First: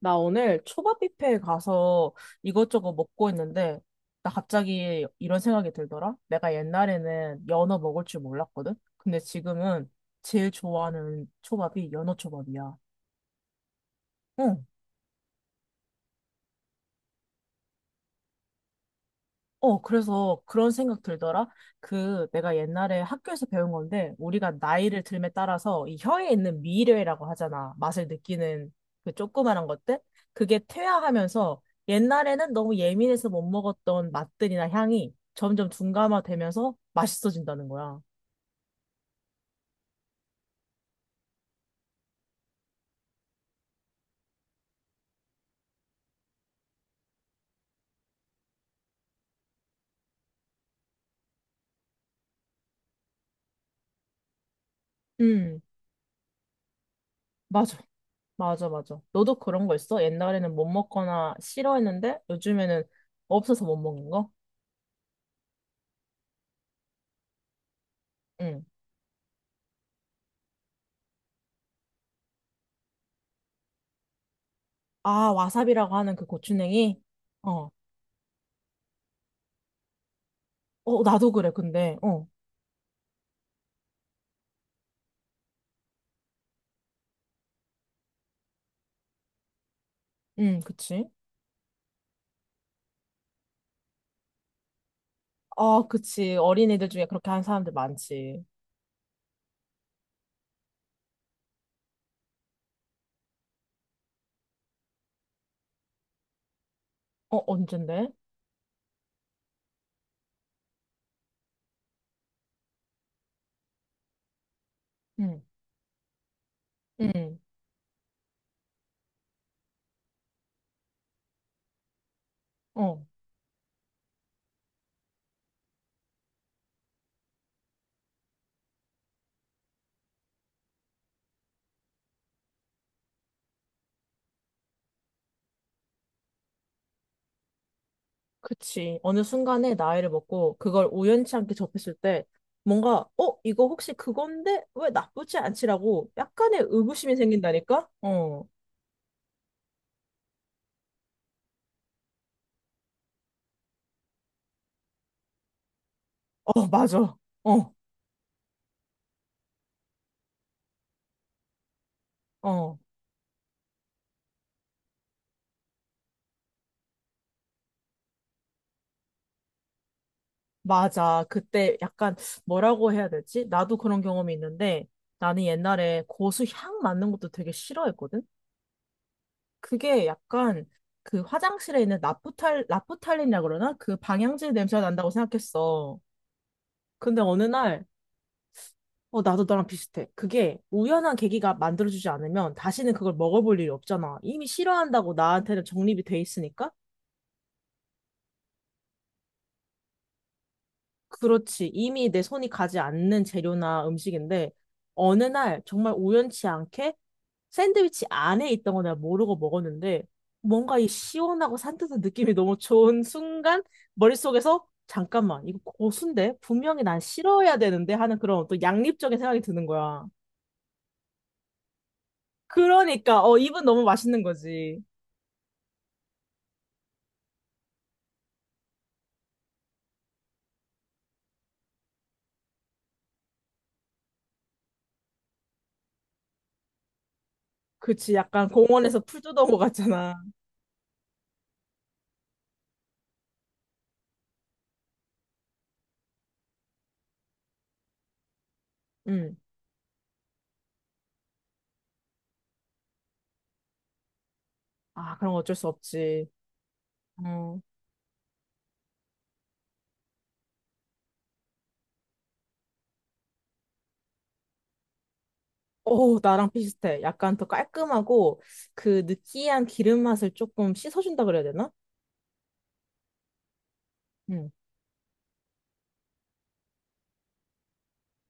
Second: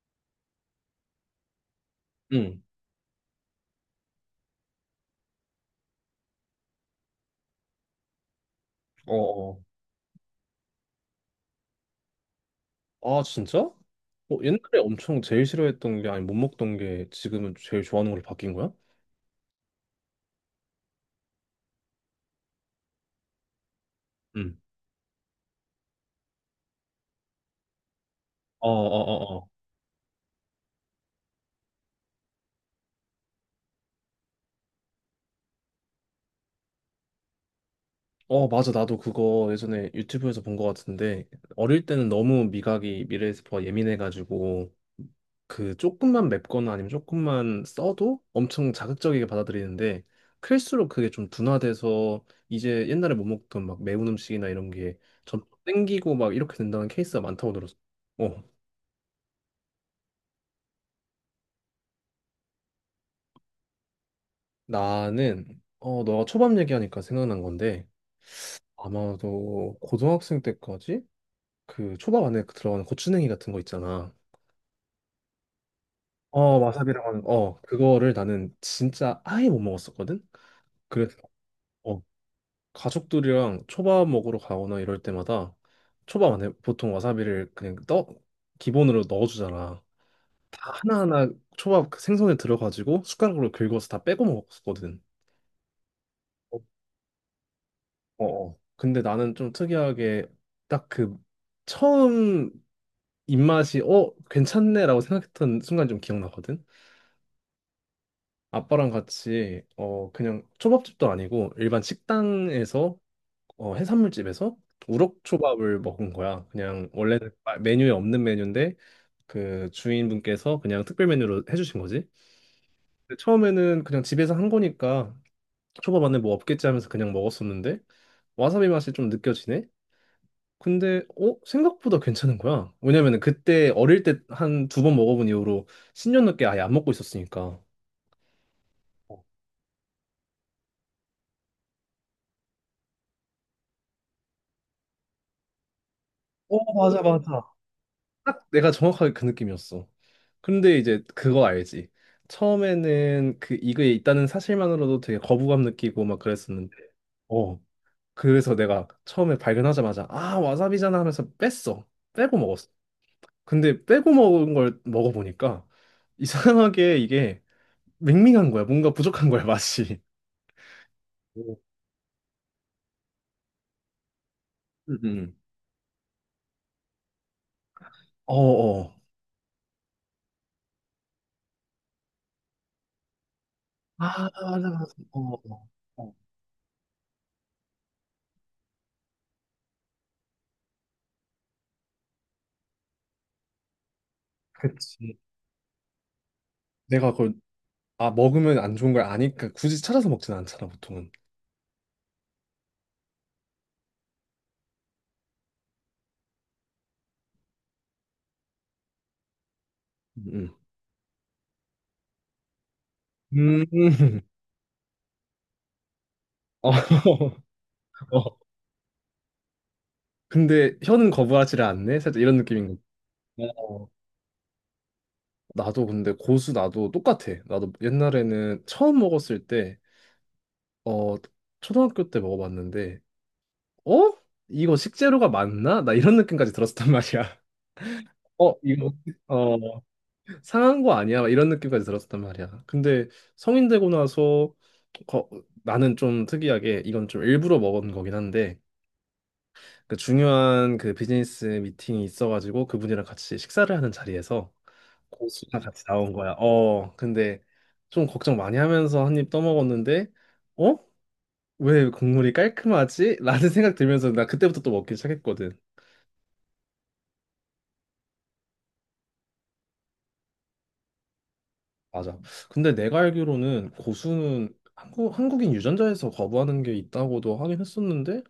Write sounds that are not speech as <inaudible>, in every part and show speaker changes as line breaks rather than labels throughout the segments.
나 오늘 초밥 뷔페에 가서
응.
이것저것 먹고 있는데, 나 갑자기 이런 생각이 들더라? 내가 옛날에는 연어 먹을 줄 몰랐거든?
어,
근데
어.
지금은 제일 좋아하는 초밥이 연어 초밥이야.
아, 진짜? 어,
응.
옛날에 엄청 제일 싫어했던 게 아니 못 먹던 게 지금은 제일 좋아하는 걸로 바뀐 거야?
어, 그래서 그런 생각 들더라. 내가 옛날에 학교에서 배운 건데 우리가
응.
나이를 들에 따라서 이 혀에 있는 미뢰라고 하잖아. 맛을
어,
느끼는
어, 어, 어.
조그만한 것들. 그게 퇴화하면서 옛날에는 너무 예민해서 못 먹었던 맛들이나 향이 점점 둔감화되면서 맛있어진다는 거야.
어, 맞아. 나도 그거 예전에 유튜브에서 본 것 같은데 어릴 때는 너무 미각이 미레스퍼 예민해가지고 그 조금만 맵거나 아니면 조금만 써도 엄청 자극적이게 받아들이는데 클수록 그게 좀 둔화돼서 이제 옛날에 못 먹던 막 매운 음식이나 이런 게 점점
음,
땡기고 막 이렇게 된다는 케이스가 많다고 들었어.
맞아.
어.
맞아, 맞아. 너도 그런 거 있어? 옛날에는 못 먹거나 싫어했는데 요즘에는 없어서 못 먹는 거?
나는 너가 초밥 얘기하니까 생각난 건데
응.
아마도 고등학생 때까지 그 초밥 안에 그 들어가는 고추냉이 같은 거 있잖아.
아, 와사비라고 하는 그
어
고추냉이?
와사비라고 하는
어.
그거를 나는 진짜 아예 못 먹었었거든.
어,
그래서
나도 그래, 근데.
어
어.
가족들이랑 초밥 먹으러 가거나 이럴 때마다 초밥 안에 보통 와사비를 그냥 떠 기본으로 넣어주잖아.
응,
다
그치.
하나하나 초밥 그 생선에 들어가지고 숟가락으로 긁어서 다 빼고 먹었거든.
아, 그치. 어린이들 중에 그렇게 하는 사람들
어,
많지.
어. 근데 나는 좀 특이하게 딱 그 처음 입맛이 괜찮네라고 생각했던 순간 좀 기억나거든.
어, 언젠데?
아빠랑 같이 그냥 초밥집도 아니고 일반 식당에서 해산물집에서
응,
우럭초밥을 먹은 거야. 그냥 원래는
응,
메뉴에 없는 메뉴인데 그 주인분께서 그냥 특별 메뉴로 해주신 거지.
어.
근데 처음에는 그냥 집에서 한 거니까 초밥 안에 뭐 없겠지 하면서 그냥 먹었었는데 와사비 맛이 좀 느껴지네. 근데 생각보다 괜찮은 거야. 왜냐면은 그때 어릴 때 한 두 번 먹어본 이후로 10년 넘게 아예 안 먹고 있었으니까.
그치. 어느 순간에 나이를 먹고 그걸 우연치 않게 접했을 때 뭔가, 어, 이거 혹시 그건데? 왜 나쁘지 않지라고
어,
약간의
맞아,
의구심이
맞아.
생긴다니까? 어,
딱 내가 정확하게 그 느낌이었어. 근데 이제 그거 알지? 처음에는 그 이거에 있다는 사실만으로도 되게 거부감 느끼고 막
어,
그랬었는데,
맞아.
어,
어,
그래서 내가 처음에 발견하자마자 아 와사비잖아 하면서 뺐어. 빼고 먹었어.
어,
근데 빼고 먹은 걸 먹어보니까 이상하게 이게 밍밍한 거야. 뭔가 부족한 거야 맛이.
맞아. 그때 약간 뭐라고 해야 되지? 나도 그런 경험이 있는데
음.
나는 옛날에 고수 향 맡는 것도 되게 싫어했거든?
어어.
그게 약간 화장실에 있는 나프탈린이라 그러나? 그
아,
방향제 냄새가
어,
난다고
어.
생각했어.
어,
근데 어느 날, 어, 나도 너랑 비슷해. 그게 우연한 계기가 만들어주지 않으면 다시는 그걸 먹어볼 일이 없잖아. 이미 싫어한다고
그치.
나한테는 정립이 돼 있으니까.
내가 그걸, 아, 먹으면 안 좋은 걸 아니까 굳이 찾아서 먹진 않잖아, 보통은.
그렇지. 이미 내 손이 가지 않는 재료나 음식인데, 어느 날 정말 우연치 않게 샌드위치 안에 있던 거 내가 모르고 먹었는데,
음.
뭔가 이 시원하고 산뜻한 느낌이 너무 좋은 순간,
음. 음.
머릿속에서, 잠깐만, 이거 고수인데?
어.
분명히 난 싫어야 되는데?
<laughs>
하는
어.
그런 또 양립적인 생각이 드는 거야.
근데 혀는 거부하지를 않네? 살짝 이런 느낌인
그러니까, 어,
거.
입은 너무
어.
맛있는 거지.
나도 근데 고수 나도 똑같아. 나도 옛날에는 처음 먹었을 때, 어, 초등학교 때 먹어봤는데, 어? 이거 식재료가 맞나? 나 이런 느낌까지 들었었단 말이야.
그치,
<laughs>
약간
어, 이거,
공원에서 풀 뜯어
어.
먹었잖아.
상한 거 아니야? 막 이런 느낌까지 들었단 말이야. 근데 성인 되고 나서 거- 나는 좀 특이하게 이건 좀 일부러 먹은 거긴 한데
응.
그 중요한 그 비즈니스 미팅이 있어가지고 그분이랑 같이 식사를 하는 자리에서
아, 그런 거 어쩔
고수가
수
같이 나온
없지.
거야. 어, 근데
음.
좀 걱정 많이 하면서 한 입 떠먹었는데 어? 왜 국물이 깔끔하지? 라는 생각 들면서 나 그때부터 또 먹기 시작했거든.
오, 나랑 비슷해. 약간 더 깔끔하고 그 느끼한 기름 맛을 조금 씻어준다 그래야 되나?
맞아. 근데 내가 알기로는
응.
고수는 한국, 한국인 유전자에서 거부하는 게 있다고도 하긴 했었는데,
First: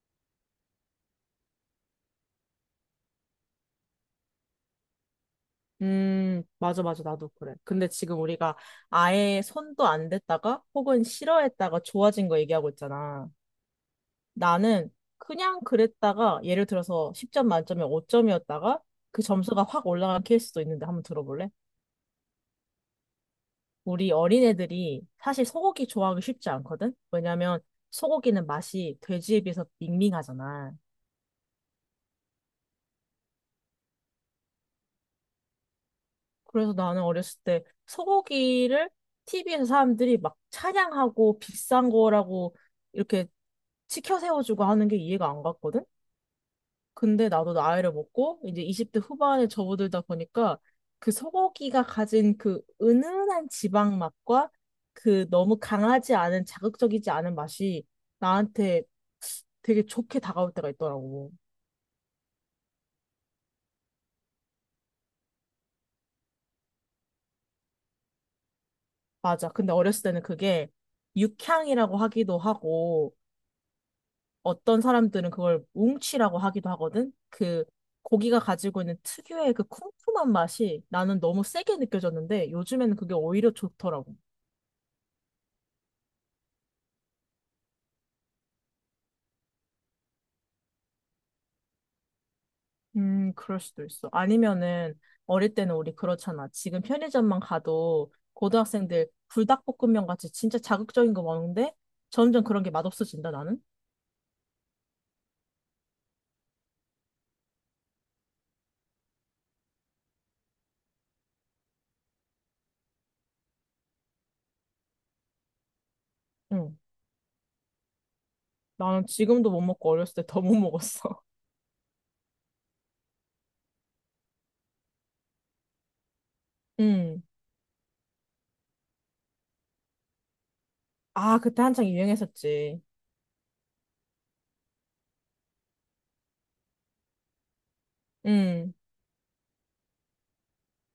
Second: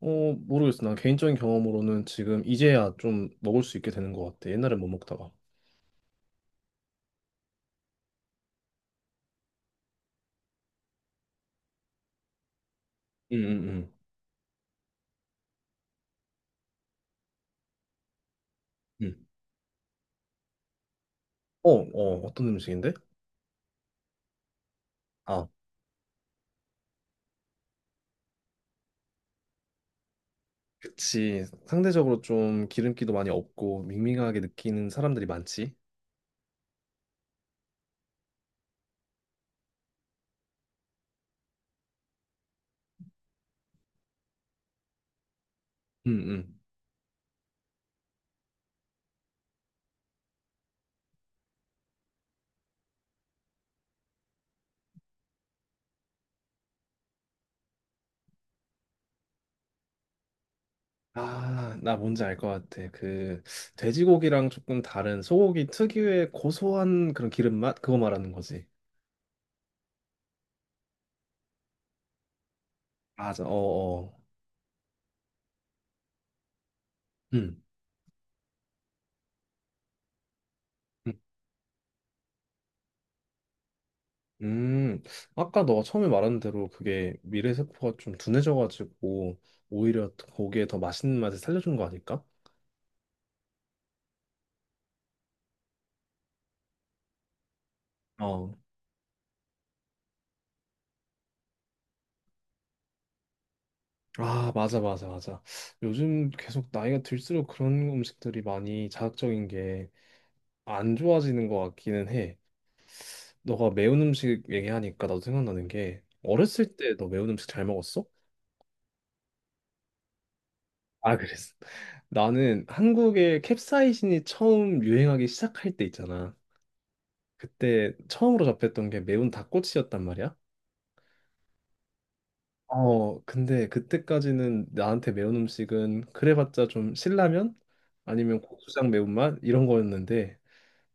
어, 모르겠어. 난 개인적인 경험으로는 지금 이제야 좀 먹을 수 있게 되는 것 같아. 옛날엔 못 먹다가.
맞아, 맞아. 나도 그래. 근데 지금 우리가 아예 손도 안 댔다가 혹은 싫어했다가 좋아진 거 얘기하고 있잖아.
응 응 응
나는 그냥 그랬다가 예를 들어서 10점 만점에 5점이었다가
응
그 점수가 확 올라간 케이스도 있는데 한번 들어볼래?
어, 어, 어떤 음식인데?
우리 어린애들이 사실
아,
소고기 좋아하기 쉽지 않거든? 왜냐면 소고기는 맛이 돼지에 비해서 밍밍하잖아.
그치. 상대적으로 좀 기름기도 많이 없고 밍밍하게 느끼는 사람들이 많지.
그래서 나는 어렸을 때 소고기를 TV에서 사람들이 막 찬양하고 비싼 거라고 이렇게 치켜 세워주고 하는 게 이해가 안 갔거든?
응응.
근데 나도 나이를 먹고 이제 20대 후반에 접어들다 보니까 그 소고기가 가진 그 은은한 지방 맛과 그 너무 강하지 않은 자극적이지 않은 맛이 나한테 되게 좋게 다가올 때가 있더라고.
아, 나 뭔지 알 것 같아. 그 돼지고기랑 조금 다른 소고기 특유의 고소한 그런 기름 맛? 그거 말하는 거지.
맞아. 근데 어렸을 때는 그게 육향이라고 하기도 하고
맞아. 어, 어.
어떤 사람들은 그걸 웅치라고 하기도 하거든.
음.
그 고기가 가지고 있는 특유의 그 쿰쿰한 맛이
음.
나는 너무 세게 느껴졌는데 요즘에는 그게 오히려 좋더라고.
음. 아까 너가 처음에 말한 대로 그게 미래세포가 좀 둔해져가지고 오히려 고기에 더 맛있는 맛을 살려준 거 아닐까?
그럴 수도 있어. 아니면은 어릴 때는 우리 그렇잖아. 지금 편의점만 가도
어.
고등학생들 불닭볶음면 같이 진짜 자극적인 거 먹는데 점점 그런 게 맛없어진다, 나는.
아, 맞아, 맞아, 맞아. 요즘 계속 나이가 들수록 그런 음식들이 많이 자극적인 게 안 좋아지는 것 같기는 해. 너가 매운 음식 얘기하니까 나도 생각나는 게 어렸을
응.
때 너 매운 음식 잘 먹었어?
나는 지금도 못 먹고 어렸을 때 더 못
아,
먹었어.
그랬어. 나는 한국에 캡사이신이 처음 유행하기 시작할 때 있잖아.
<laughs> 응.
그때 처음으로 접했던 게 매운 닭꼬치였단 말이야.
아, 그때 한창 유행했었지.
어, 근데 그때까지는 나한테 매운 음식은 그래봤자 좀 신라면 아니면
응.
고추장 매운맛 이런 거였는데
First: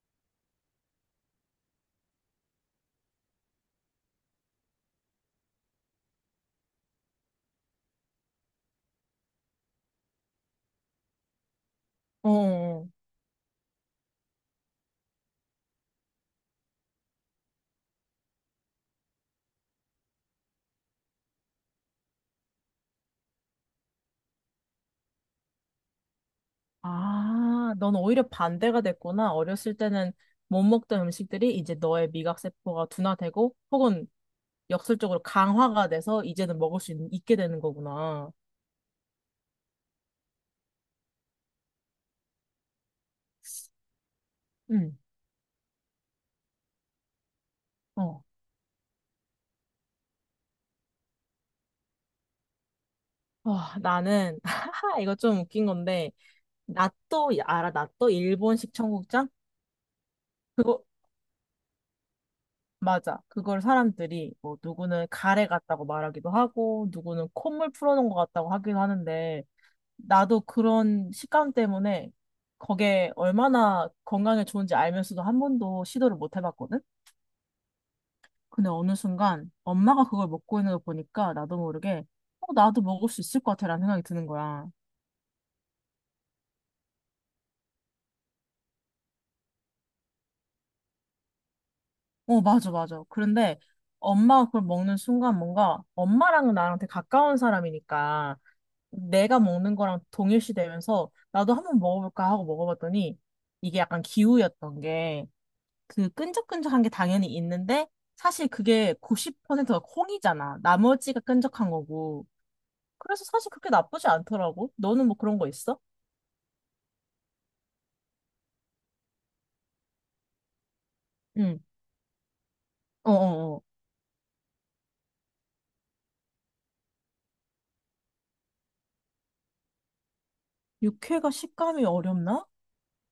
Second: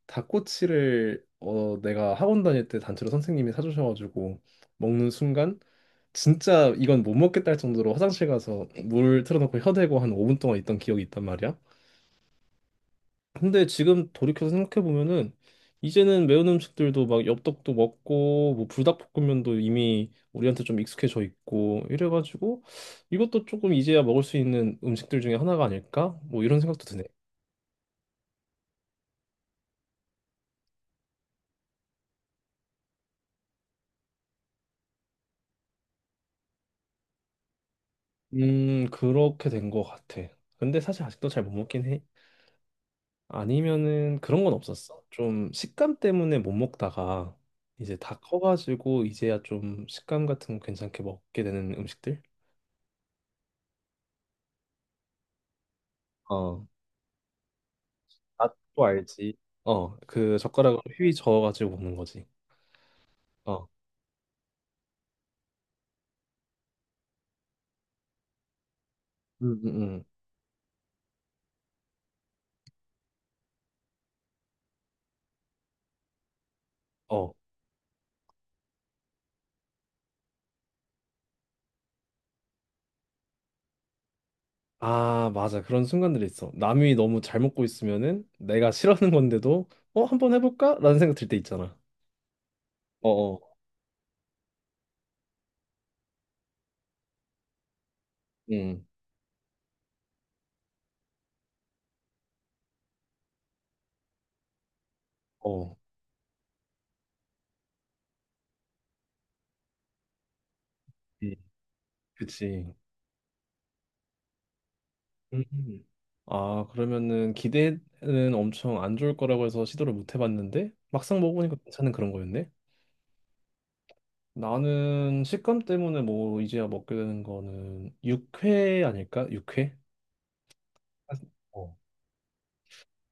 닭꼬치를 어, 내가 학원 다닐 때 단체로 선생님이 사주셔가지고 먹는 순간 진짜 이건 못 먹겠다 할 정도로 화장실 가서 물 틀어놓고 혀대고 한 5분 동안 있던 기억이 있단 말이야.
어. 어, 어.
근데 지금 돌이켜서 생각해 보면은 이제는 매운 음식들도 막 엽떡도 먹고 뭐 불닭볶음면도 이미 우리한테 좀 익숙해져 있고 이래가지고 이것도 조금 이제야 먹을 수 있는 음식들 중에 하나가 아닐까? 뭐 이런 생각도 드네.
아, 넌 오히려 반대가 됐구나. 어렸을 때는 못 먹던 음식들이 이제 너의 미각세포가 둔화되고 혹은 역설적으로 강화가 돼서 이제는 있게 되는 거구나.
그렇게 된 것 같아. 근데 사실 아직도 잘 못 먹긴 해. 아니면은 그런 건
응,
없었어. 좀 식감 때문에 못 먹다가 이제 다
어.
커가지고 이제야 좀 식감 같은 거 괜찮게 먹게 되는 음식들?
와, 나는, <laughs> 하하, 이거 좀 웃긴 건데,
어.
나또, 알아? 나또
아,
일본식
또
청국장?
알지. 어, 그 젓가락으로
그거,
휘 저어가지고 먹는 거지.
맞아. 그걸
어,
사람들이, 뭐, 누구는 가래 같다고 말하기도 하고, 누구는 콧물 풀어놓은 것 같다고 하기도 하는데,
음, 음, 음.
나도 그런 식감 때문에 그게 얼마나 건강에 좋은지 알면서도 한 번도 시도를 못 해봤거든?
어,
근데 어느 순간 엄마가 그걸 먹고 있는 걸 보니까 나도 모르게 어, 나도 먹을 수 있을 것 같아라는 생각이 드는 거야.
아, 맞아. 그런 순간들이 있어. 남이 너무 잘 먹고 있으면은 내가 싫어하는 건데도 어, 한번 해볼까? 라는 생각 들 때 있잖아.
어, 맞아, 맞아.
어, 어,
그런데 엄마가 그걸 먹는 순간 뭔가 엄마랑은 나랑 되게 가까운 사람이니까
음,
내가 먹는 거랑 동일시되면서 나도 한번 먹어볼까 하고 먹어봤더니 이게 약간 기우였던 게
어,
그 끈적끈적한 게 당연히 있는데 사실 그게 90%가 콩이잖아. 나머지가
이,
끈적한 거고.
그치.
그래서 사실 그렇게 나쁘지 않더라고. 너는 뭐 그런
음.
거 있어?
음. 아, 그러면은 기대는 엄청 안 좋을 거라고 해서 시도를 못 해봤는데 막상 먹어보니까
응,
괜찮은 그런 거였네.
어어어.
나는 식감 때문에 뭐 이제야 먹게 되는 거는 육회 아닐까? 육회? 사실
육회가
어,
식감이 어렵나?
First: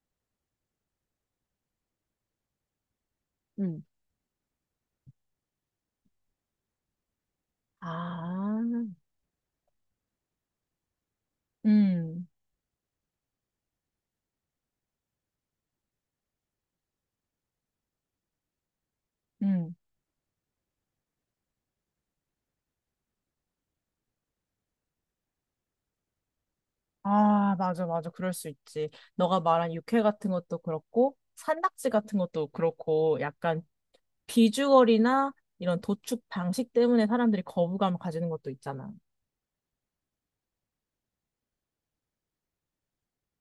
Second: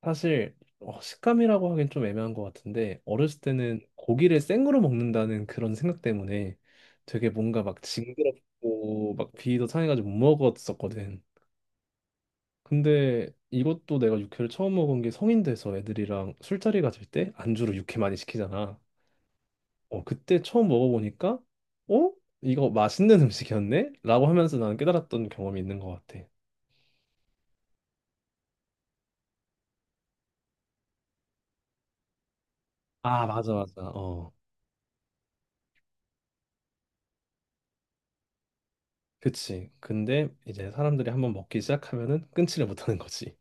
사실 식감이라고 하긴 좀 애매한 것 같은데 어렸을 때는
응.
고기를 생으로 먹는다는 그런 생각 때문에 되게 뭔가 막
아,
징그럽고 막 비위도 상해가지고 못 먹었었거든.
음,
근데 이것도 내가 육회를 처음 먹은 게 성인 돼서 애들이랑 술자리 가질 때 안주로 육회 많이 시키잖아.
음.
어, 그때 처음 먹어보니까 어? 이거 맛있는 음식이었네? 라고 하면서 나는 깨달았던 경험이 있는 것 같아.
아, 맞아, 맞아. 그럴 수 있지. 너가 말한 육회 같은 것도 그렇고, 산낙지 같은 것도 그렇고,
아, 맞아,
약간
맞아. 어.
비주얼이나 이런 도축 방식 때문에 사람들이 거부감을 가지는 것도 있잖아.
그치. 근데 이제 사람들이 한번 먹기 시작하면은 끊지를 못하는 거지.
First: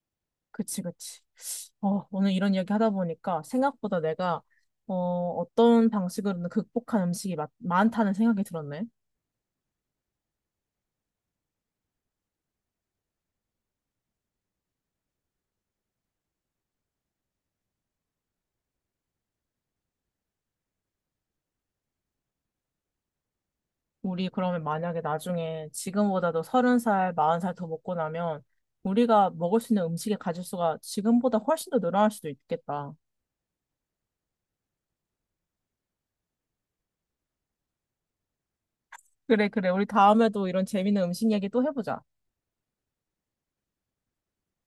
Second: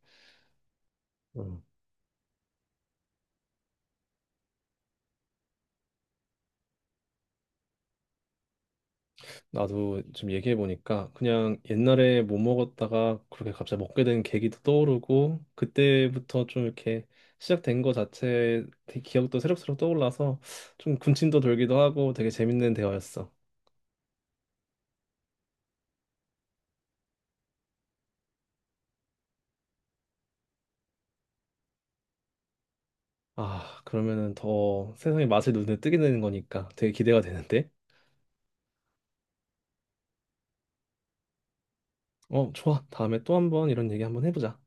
그치, 그치.
음.
어, 오늘 이런 이야기 하다 보니까 생각보다 내가 어, 어떤 방식으로든 극복한 음식이 많다는 생각이 들었네.
나도 좀 얘기해 보니까 그냥 옛날에 못 먹었다가 그렇게 갑자기 먹게 된 계기도 떠오르고 그때부터 좀 이렇게 시작된 거 자체 되게 기억도 새록새록 떠올라서 좀 군침도 돌기도 하고 되게 재밌는 대화였어.
우리 그러면 만약에 나중에 지금보다도 서른 살, 마흔 살 더 먹고 나면 우리가 먹을 수 있는 음식의 가짓수가 지금보다 훨씬 더 늘어날 수도 있겠다.
아, 그러면은 더 세상의 맛을 눈에 뜨게 되는 거니까 되게 기대가 되는데.
그래, 그래. 우리 다음에도 이런 재밌는 음식 이야기 또 해보자.
어, 좋아. 다음에 또 한번 이런 얘기 한번 해보자.